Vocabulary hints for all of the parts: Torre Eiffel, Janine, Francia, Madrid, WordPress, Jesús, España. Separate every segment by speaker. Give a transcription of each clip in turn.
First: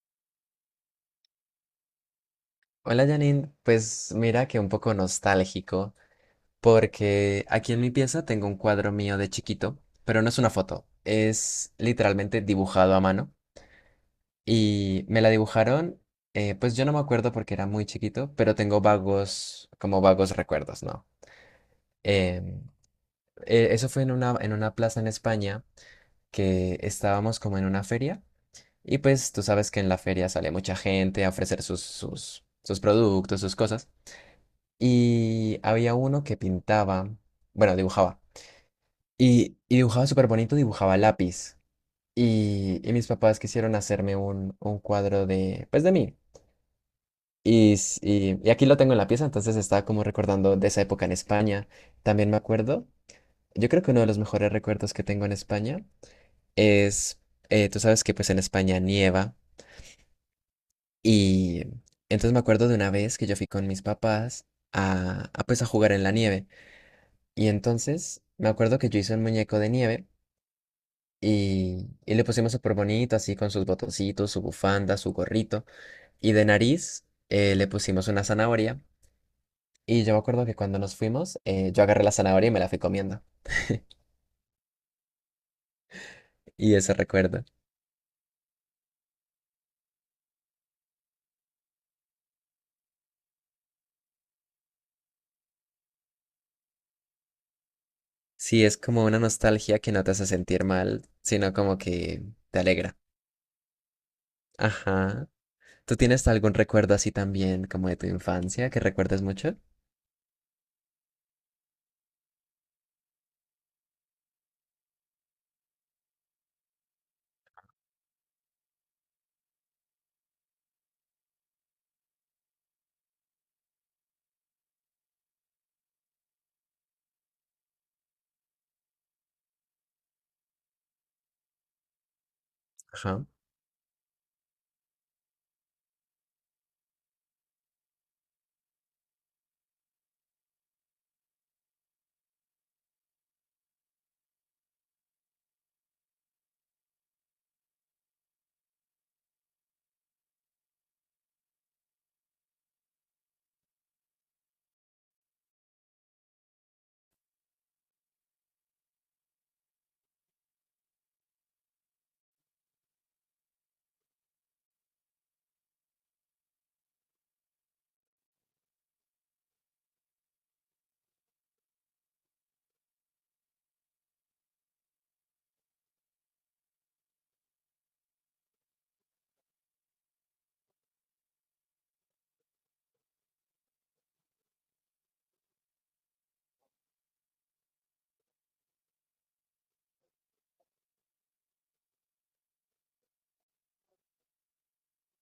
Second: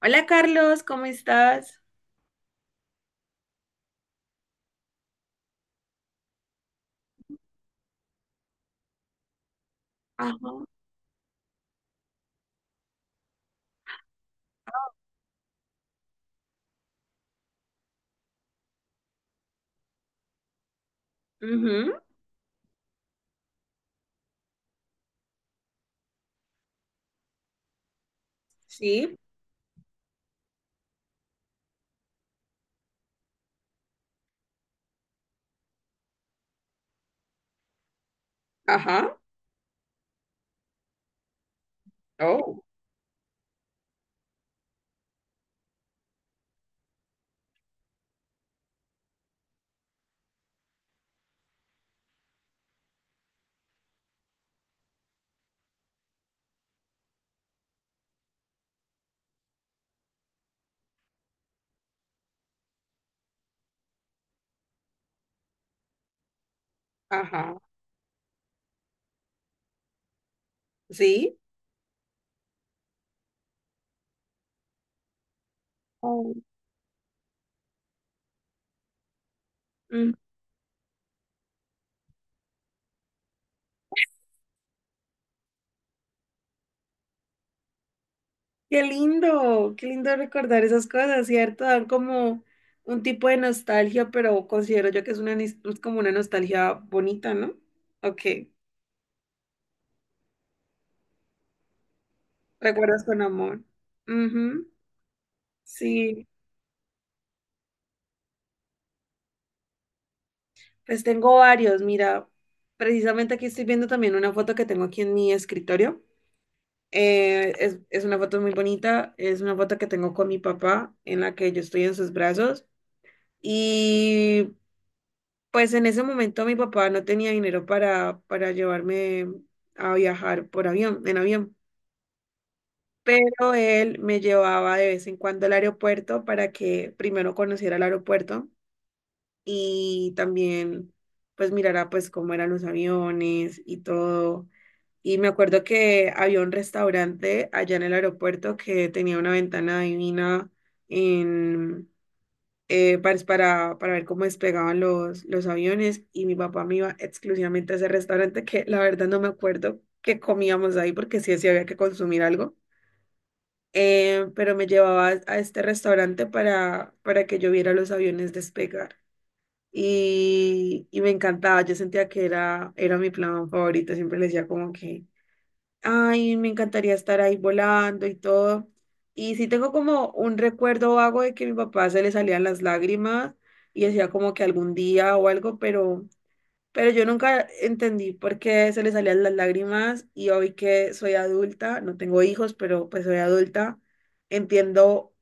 Speaker 1: Hola Carlos, ¿cómo estás?
Speaker 2: Hola Janine, pues mira que un poco nostálgico, porque aquí en mi pieza tengo un cuadro mío de chiquito, pero no es una
Speaker 1: Ajá.
Speaker 2: foto, es literalmente dibujado a mano y me la dibujaron, pues yo no me acuerdo porque era muy chiquito, pero tengo vagos, como vagos recuerdos, ¿no?
Speaker 1: Ujú.
Speaker 2: Em, eso fue en una plaza en España que estábamos como en una feria y
Speaker 1: Sí.
Speaker 2: pues tú sabes que en la feria sale mucha gente a ofrecer sus, sus, sus productos, sus cosas. Y había uno que pintaba, bueno, dibujaba.
Speaker 1: Ajá.
Speaker 2: Y dibujaba súper bonito, dibujaba a lápiz.
Speaker 1: Oh.
Speaker 2: Y mis papás quisieron hacerme un cuadro de, pues de mí. Y aquí lo tengo en la pieza, entonces estaba como recordando de esa época en España. También me acuerdo, yo creo que uno de los mejores recuerdos que tengo en España es, tú sabes que pues en España nieva. Y entonces me acuerdo de una vez que yo fui con mis papás a pues a jugar en la nieve. Y
Speaker 1: Ajá.
Speaker 2: entonces me acuerdo que yo hice un muñeco de nieve
Speaker 1: Sí.
Speaker 2: y le pusimos súper bonito, así con sus botoncitos, su bufanda, su gorrito. Y
Speaker 1: Oh.
Speaker 2: de nariz le pusimos una zanahoria. Y
Speaker 1: Mm.
Speaker 2: yo me acuerdo que cuando nos fuimos, yo agarré la zanahoria y me la fui comiendo. Y ese recuerdo.
Speaker 1: Qué lindo recordar esas cosas, ¿cierto? Dan como un tipo de nostalgia, pero considero yo que es una es como una nostalgia bonita, ¿no? Ok.
Speaker 2: Sí, es como una nostalgia que no te hace sentir mal, sino como que te alegra.
Speaker 1: Recuerdas con amor. Ujú.
Speaker 2: Ajá. ¿Tú tienes
Speaker 1: Sí.
Speaker 2: algún recuerdo así también, como de tu infancia, que recuerdes mucho?
Speaker 1: Pues tengo varios. Mira, precisamente aquí estoy viendo también una foto que tengo aquí en mi escritorio. Es una foto muy bonita, es una foto que tengo con mi papá en la que yo estoy en sus brazos y pues en ese momento mi papá no tenía dinero para llevarme a viajar por avión, en avión,
Speaker 2: Ajá.
Speaker 1: pero él me llevaba de vez en cuando al aeropuerto para que primero conociera el aeropuerto y también pues mirara pues cómo eran los aviones y todo. Y me acuerdo que había un restaurante allá en el aeropuerto que tenía una ventana divina en, para ver cómo despegaban los aviones, y mi papá me iba exclusivamente a ese restaurante que la verdad no me acuerdo qué comíamos ahí porque sí, sí había que consumir algo. Pero me llevaba a este restaurante para que yo viera los aviones despegar. Y me encantaba, yo sentía que era mi plan favorito, siempre le decía como que... Ay, me encantaría estar ahí volando y todo. Y sí tengo como un recuerdo vago de que a mi papá se le salían las lágrimas y decía como que algún día o algo, pero yo nunca entendí por qué se le salían las lágrimas, y hoy que soy adulta, no tengo hijos, pero pues soy adulta, entiendo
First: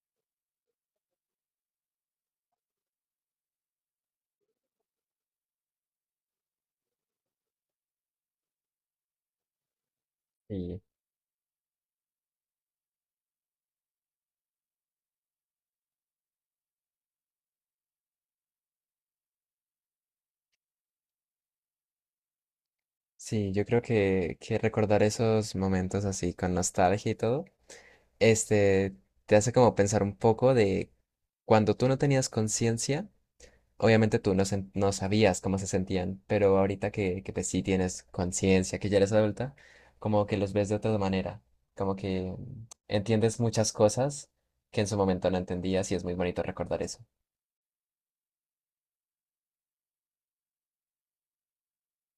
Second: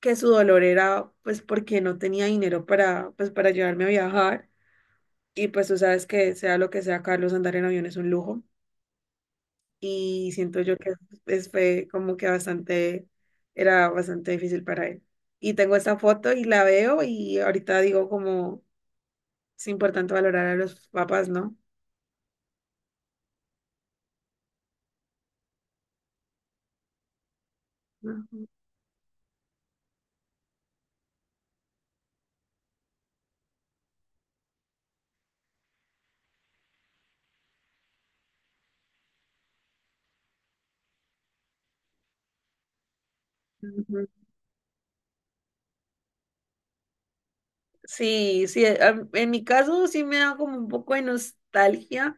Speaker 1: que su dolor era pues porque no tenía dinero para pues para llevarme a viajar. Y pues tú sabes que sea lo que sea, Carlos, andar en avión es un lujo, y siento yo
Speaker 2: Sí.
Speaker 1: que fue como que bastante, era bastante difícil para él. Y tengo esta foto y la veo y ahorita digo como es importante valorar a los papás, ¿no?
Speaker 2: Sí, yo creo que recordar esos momentos así con nostalgia y todo,
Speaker 1: Ujú.
Speaker 2: este, te hace como pensar un poco de cuando tú no tenías conciencia, obviamente tú no, sen- no sabías cómo se sentían, pero ahorita que pues sí tienes conciencia, que ya eres adulta, como que los ves de otra manera, como que entiendes muchas
Speaker 1: Ujú.
Speaker 2: cosas que en su momento no entendías y es muy bonito recordar eso.
Speaker 1: Sí, sí, en mi caso sí me da como un poco de nostalgia,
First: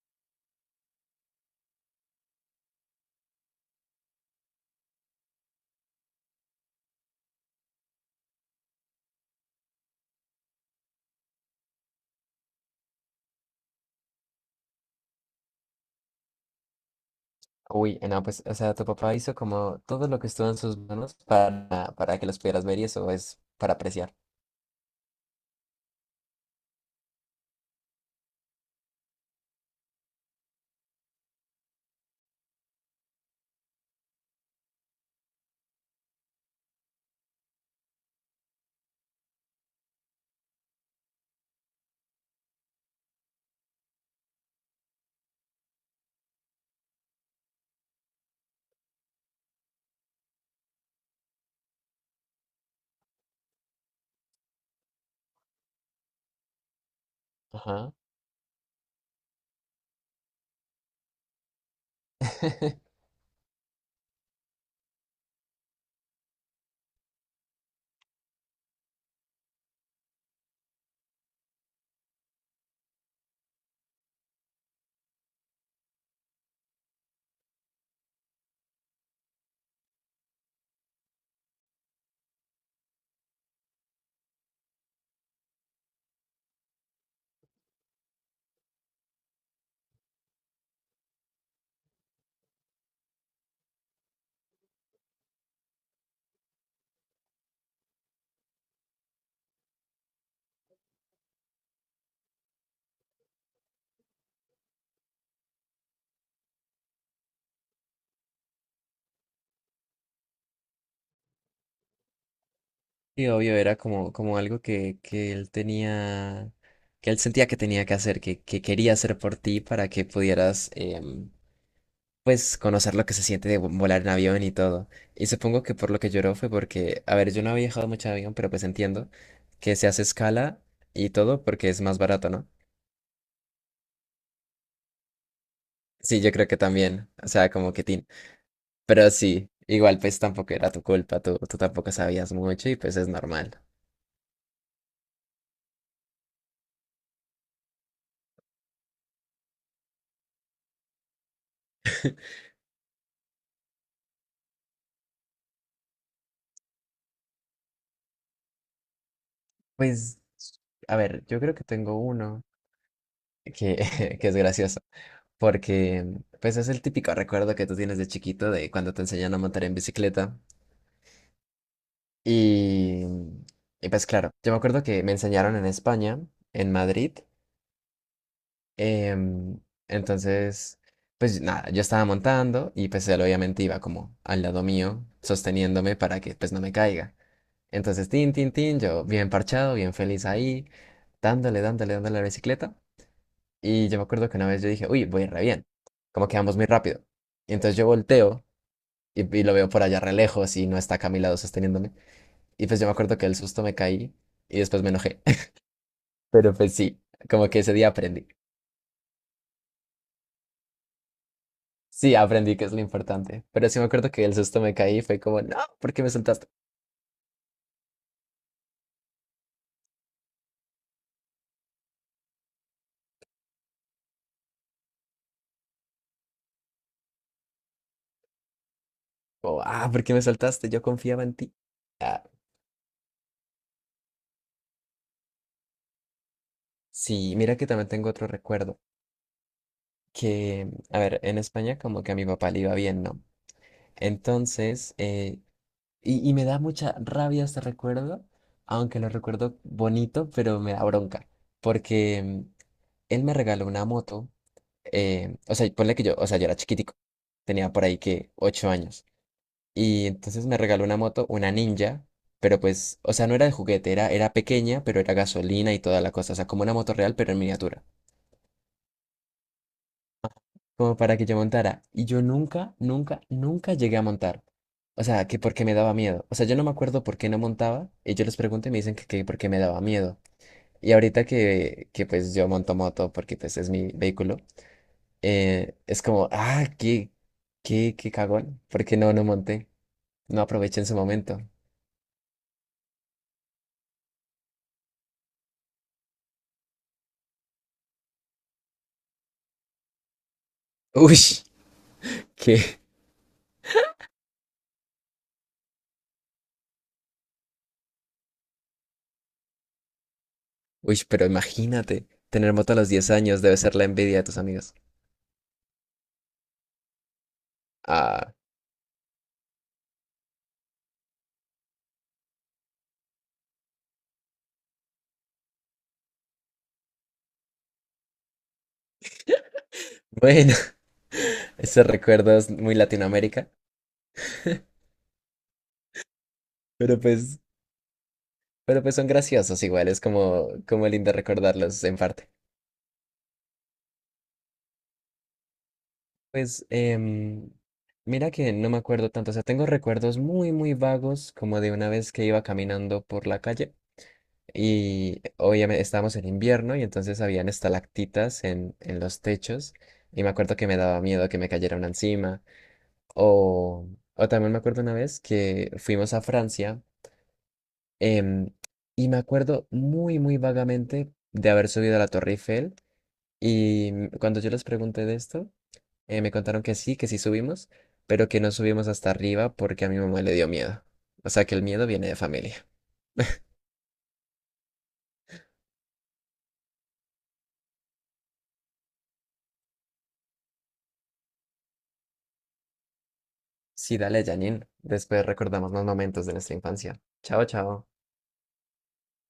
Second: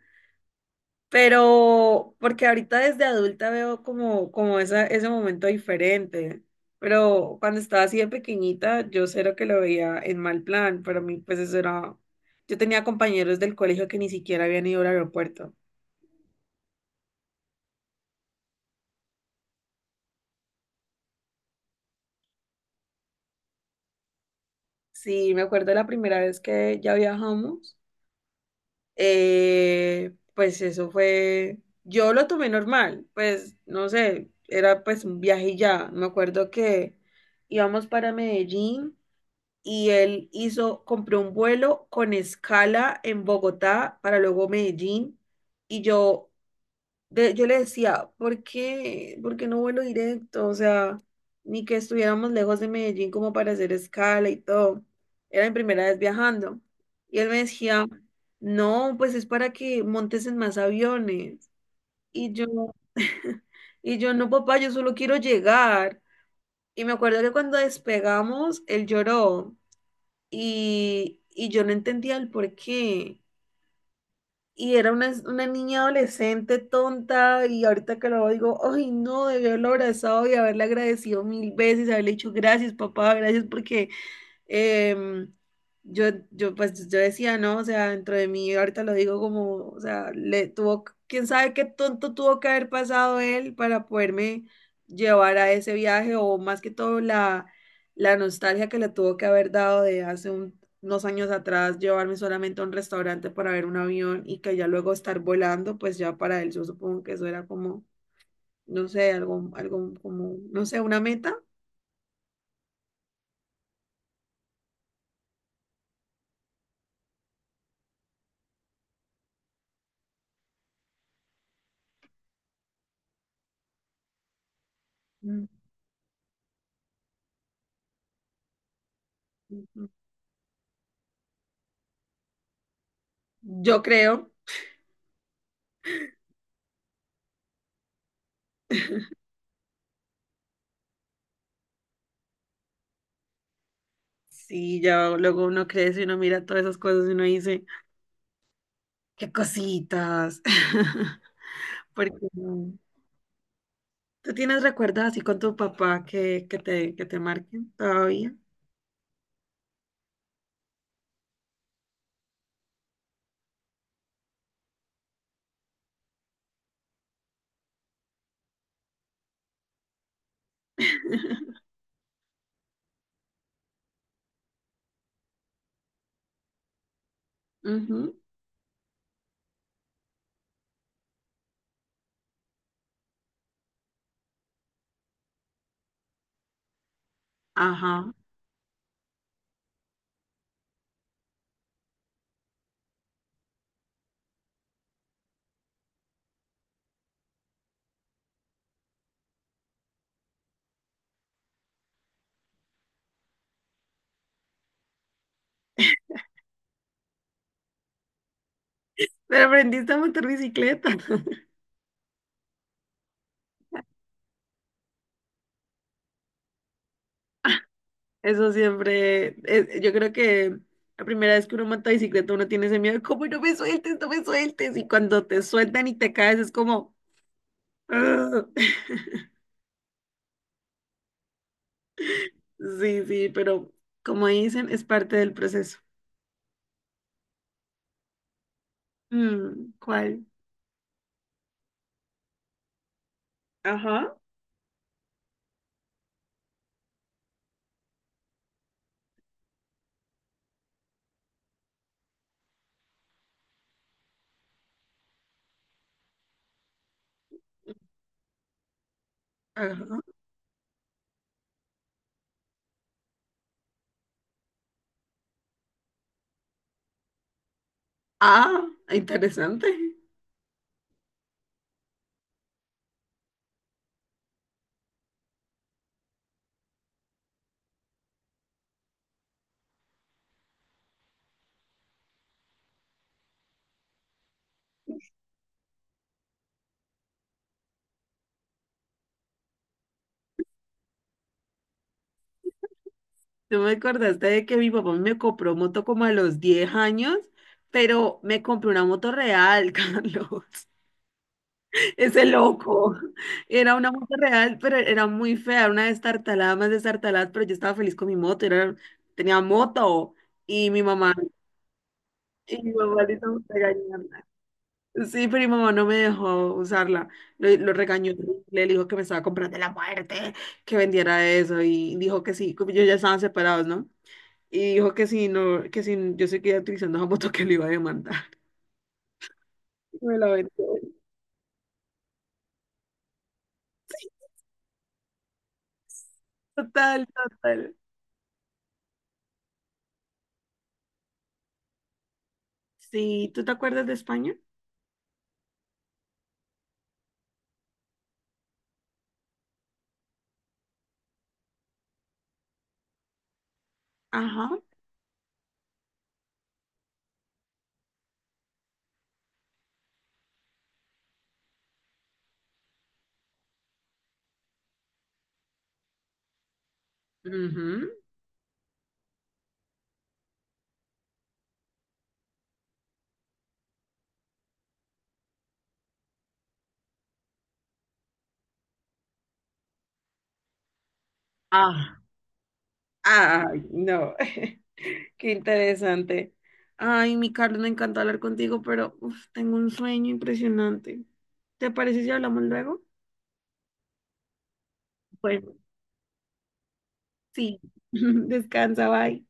Speaker 1: pero, porque ahorita desde adulta veo como, como ese momento diferente. Pero cuando estaba así de pequeñita, yo cero que lo veía en mal plan. Para mí, pues eso era. Yo tenía compañeros del colegio que ni siquiera habían ido al aeropuerto.
Speaker 2: Uy, no, pues, o sea, tu papá hizo como todo lo que estuvo en sus manos para que los pudieras ver y eso es para apreciar.
Speaker 1: Sí, me acuerdo la primera vez que ya viajamos. eh, pues eso fue, yo lo tomé normal, pues no sé, era pues un viaje y ya. Me acuerdo que íbamos para Medellín y él hizo, compró un vuelo con escala en Bogotá para luego Medellín. Y yo yo le decía, por qué no vuelo directo? O sea, ni que estuviéramos lejos de Medellín como para hacer escala y todo. Era mi primera vez viajando. Y él me decía,
Speaker 2: Ajá.
Speaker 1: no, pues es para que montes en más aviones. Y yo, y yo, no, papá, yo solo quiero llegar. Y me acuerdo que cuando despegamos, él lloró, y yo no entendía el por qué. Y era una niña adolescente tonta, y ahorita que lo digo, ay no, debí haberlo abrazado y haberle agradecido mil veces, haberle dicho gracias papá, gracias porque eh, yo, yo decía, no, o sea, dentro de mí, ahorita lo digo como, o sea, le tuvo, quién sabe qué tonto tuvo que haber pasado él para poderme llevar a ese viaje, o más que todo la nostalgia que le tuvo que haber dado de hace unos años atrás, llevarme solamente a un restaurante para ver un avión, y que ya luego estar volando, pues ya para él, yo supongo que eso era como, no sé, algo como, no sé, una meta.
Speaker 2: Y obvio era como, como algo que él tenía, que él sentía que tenía que hacer, que quería hacer por ti para que pudieras, pues, conocer lo que se siente de vo- volar en avión y todo. Y
Speaker 1: Mm.
Speaker 2: supongo que por lo que lloró fue porque, a ver, yo no había viajado mucho en avión, pero pues entiendo que se hace escala y todo porque es más barato, ¿no?
Speaker 1: Yo creo.
Speaker 2: Sí, yo creo que también, o sea, como que tin. Pero sí, igual pues tampoco era tu culpa, tú tampoco sabías mucho y pues es normal.
Speaker 1: Sí, ya luego uno crece y uno mira todas esas cosas y uno dice, qué cositas. Porque no. ¿Tú tienes recuerdos así con tu papá que, que te marquen todavía?
Speaker 2: Pues, a ver, yo creo que tengo uno que, que es gracioso, porque pues es el típico recuerdo que tú tienes de chiquito de cuando te enseñan a montar en bicicleta. Y, mm, y, pues claro, yo me acuerdo que me enseñaron en España, en Madrid.
Speaker 1: Ujú.
Speaker 2: em, entonces, pues nada, yo estaba montando y pues él obviamente iba como al lado mío, sosteniéndome para que pues no me caiga. Entonces,
Speaker 1: Ajá.
Speaker 2: tin, tin, tin, yo bien parchado, bien feliz ahí, dándole, dándole, dándole a la bicicleta. Y yo me acuerdo que una vez yo dije, uy, voy re bien, como que vamos muy rápido. Y entonces yo volteo y lo veo por allá re lejos y no está acá a mi lado sosteniéndome. Y pues yo me acuerdo que el susto me caí y después me enojé. Pero pues sí, como que ese día aprendí.
Speaker 1: Pero aprendiste a montar bicicleta.
Speaker 2: Sí, aprendí que es lo importante. Pero sí me acuerdo que el susto me caí y fue como, no, ¿por qué me soltaste?
Speaker 1: Eso siempre, yo creo que la primera vez que uno monta bicicleta uno tiene ese miedo, como no me sueltes, no me sueltes. Y cuando te sueltan y te caes es como... "Ugh".
Speaker 2: O, ah, ¿por qué me soltaste? Yo confiaba en ti. Ah,
Speaker 1: Sí, sí, pero como dicen, es parte del proceso.
Speaker 2: sí, mira que también tengo otro recuerdo.
Speaker 1: Mm, ¿cuál?
Speaker 2: Que, a ver, en España como que a mi papá le iba bien, ¿no?
Speaker 1: Ajá.
Speaker 2: Entonces, y me da mucha rabia este recuerdo, aunque lo recuerdo bonito, pero me da bronca, porque él me regaló una moto, o sea, ponle que yo, o sea, yo era chiquitico, tenía por ahí que 8 años,
Speaker 1: Ajá.
Speaker 2: y entonces me regaló una moto, una ninja, pero pues, o sea, no era de juguete, era, era pequeña, pero era gasolina y toda la cosa, o sea, como una moto real, pero en miniatura.
Speaker 1: Ah, interesante.
Speaker 2: Como para que yo montara. Y yo nunca, nunca, nunca llegué a montar. O sea, que porque me daba miedo. O sea, yo no me acuerdo por qué no montaba. Y yo les pregunto y me dicen que porque me daba miedo. Y ahorita que pues yo monto moto porque pues es mi vehículo, es como, ah, qué, qué, qué cagón. Porque no, no monté. No aproveché en su momento.
Speaker 1: Tú me acordaste de que mi papá me compró moto como a los 10 años, pero me compró una moto real, Carlos.
Speaker 2: Uy,
Speaker 1: Ese
Speaker 2: qué.
Speaker 1: loco. Era una moto real, pero era muy fea, era una destartalada más destartalada, pero yo estaba feliz con mi moto, era, tenía moto. Y mi
Speaker 2: Uy,
Speaker 1: mamá,
Speaker 2: pero imagínate, tener
Speaker 1: y mi
Speaker 2: moto a los
Speaker 1: mamá
Speaker 2: 10
Speaker 1: le hizo
Speaker 2: años debe ser la
Speaker 1: regañar.
Speaker 2: envidia de tus amigos.
Speaker 1: Sí, primo, no me dejó usarla. Lo regañó,
Speaker 2: Ah,
Speaker 1: terrible, le dijo que me estaba comprando la muerte, que vendiera eso, y dijo que sí, como ellos ya estaban separados, ¿no? Y dijo que sí, no, que si yo seguía utilizando esa moto que le iba a demandar. Me la
Speaker 2: bueno,
Speaker 1: vendió.
Speaker 2: esos recuerdos muy Latinoamérica. Pero
Speaker 1: Total,
Speaker 2: pues
Speaker 1: total.
Speaker 2: Pero pues son graciosos igual, es como, como lindo recordarlos en parte.
Speaker 1: Sí, ¿tú te acuerdas de España?
Speaker 2: Pues mira que no me acuerdo tanto, o sea, tengo recuerdos muy, muy vagos como de una vez que iba caminando por la calle
Speaker 1: Ajá.
Speaker 2: y obviamente estábamos en invierno y entonces habían estalactitas en los techos y me acuerdo que me daba miedo que me cayera una encima o, o también me acuerdo una vez que fuimos a Francia
Speaker 1: Ujú.
Speaker 2: em, y me acuerdo muy, muy vagamente de haber subido a la Torre Eiffel. Y cuando yo les pregunté de esto, me contaron que sí subimos, pero que no subimos hasta arriba porque a mi mamá le dio miedo. O sea que el miedo
Speaker 1: Ah,
Speaker 2: viene de familia.
Speaker 1: ay, no. Qué interesante. Ay, mi Carlos, me encanta hablar contigo, pero uf, tengo un sueño impresionante. ¿Te parece si hablamos luego?
Speaker 2: Sí, dale, Janine. Después
Speaker 1: Bueno.
Speaker 2: recordamos más momentos de nuestra infancia.
Speaker 1: Sí,
Speaker 2: Chao, chao.
Speaker 1: descansa, bye.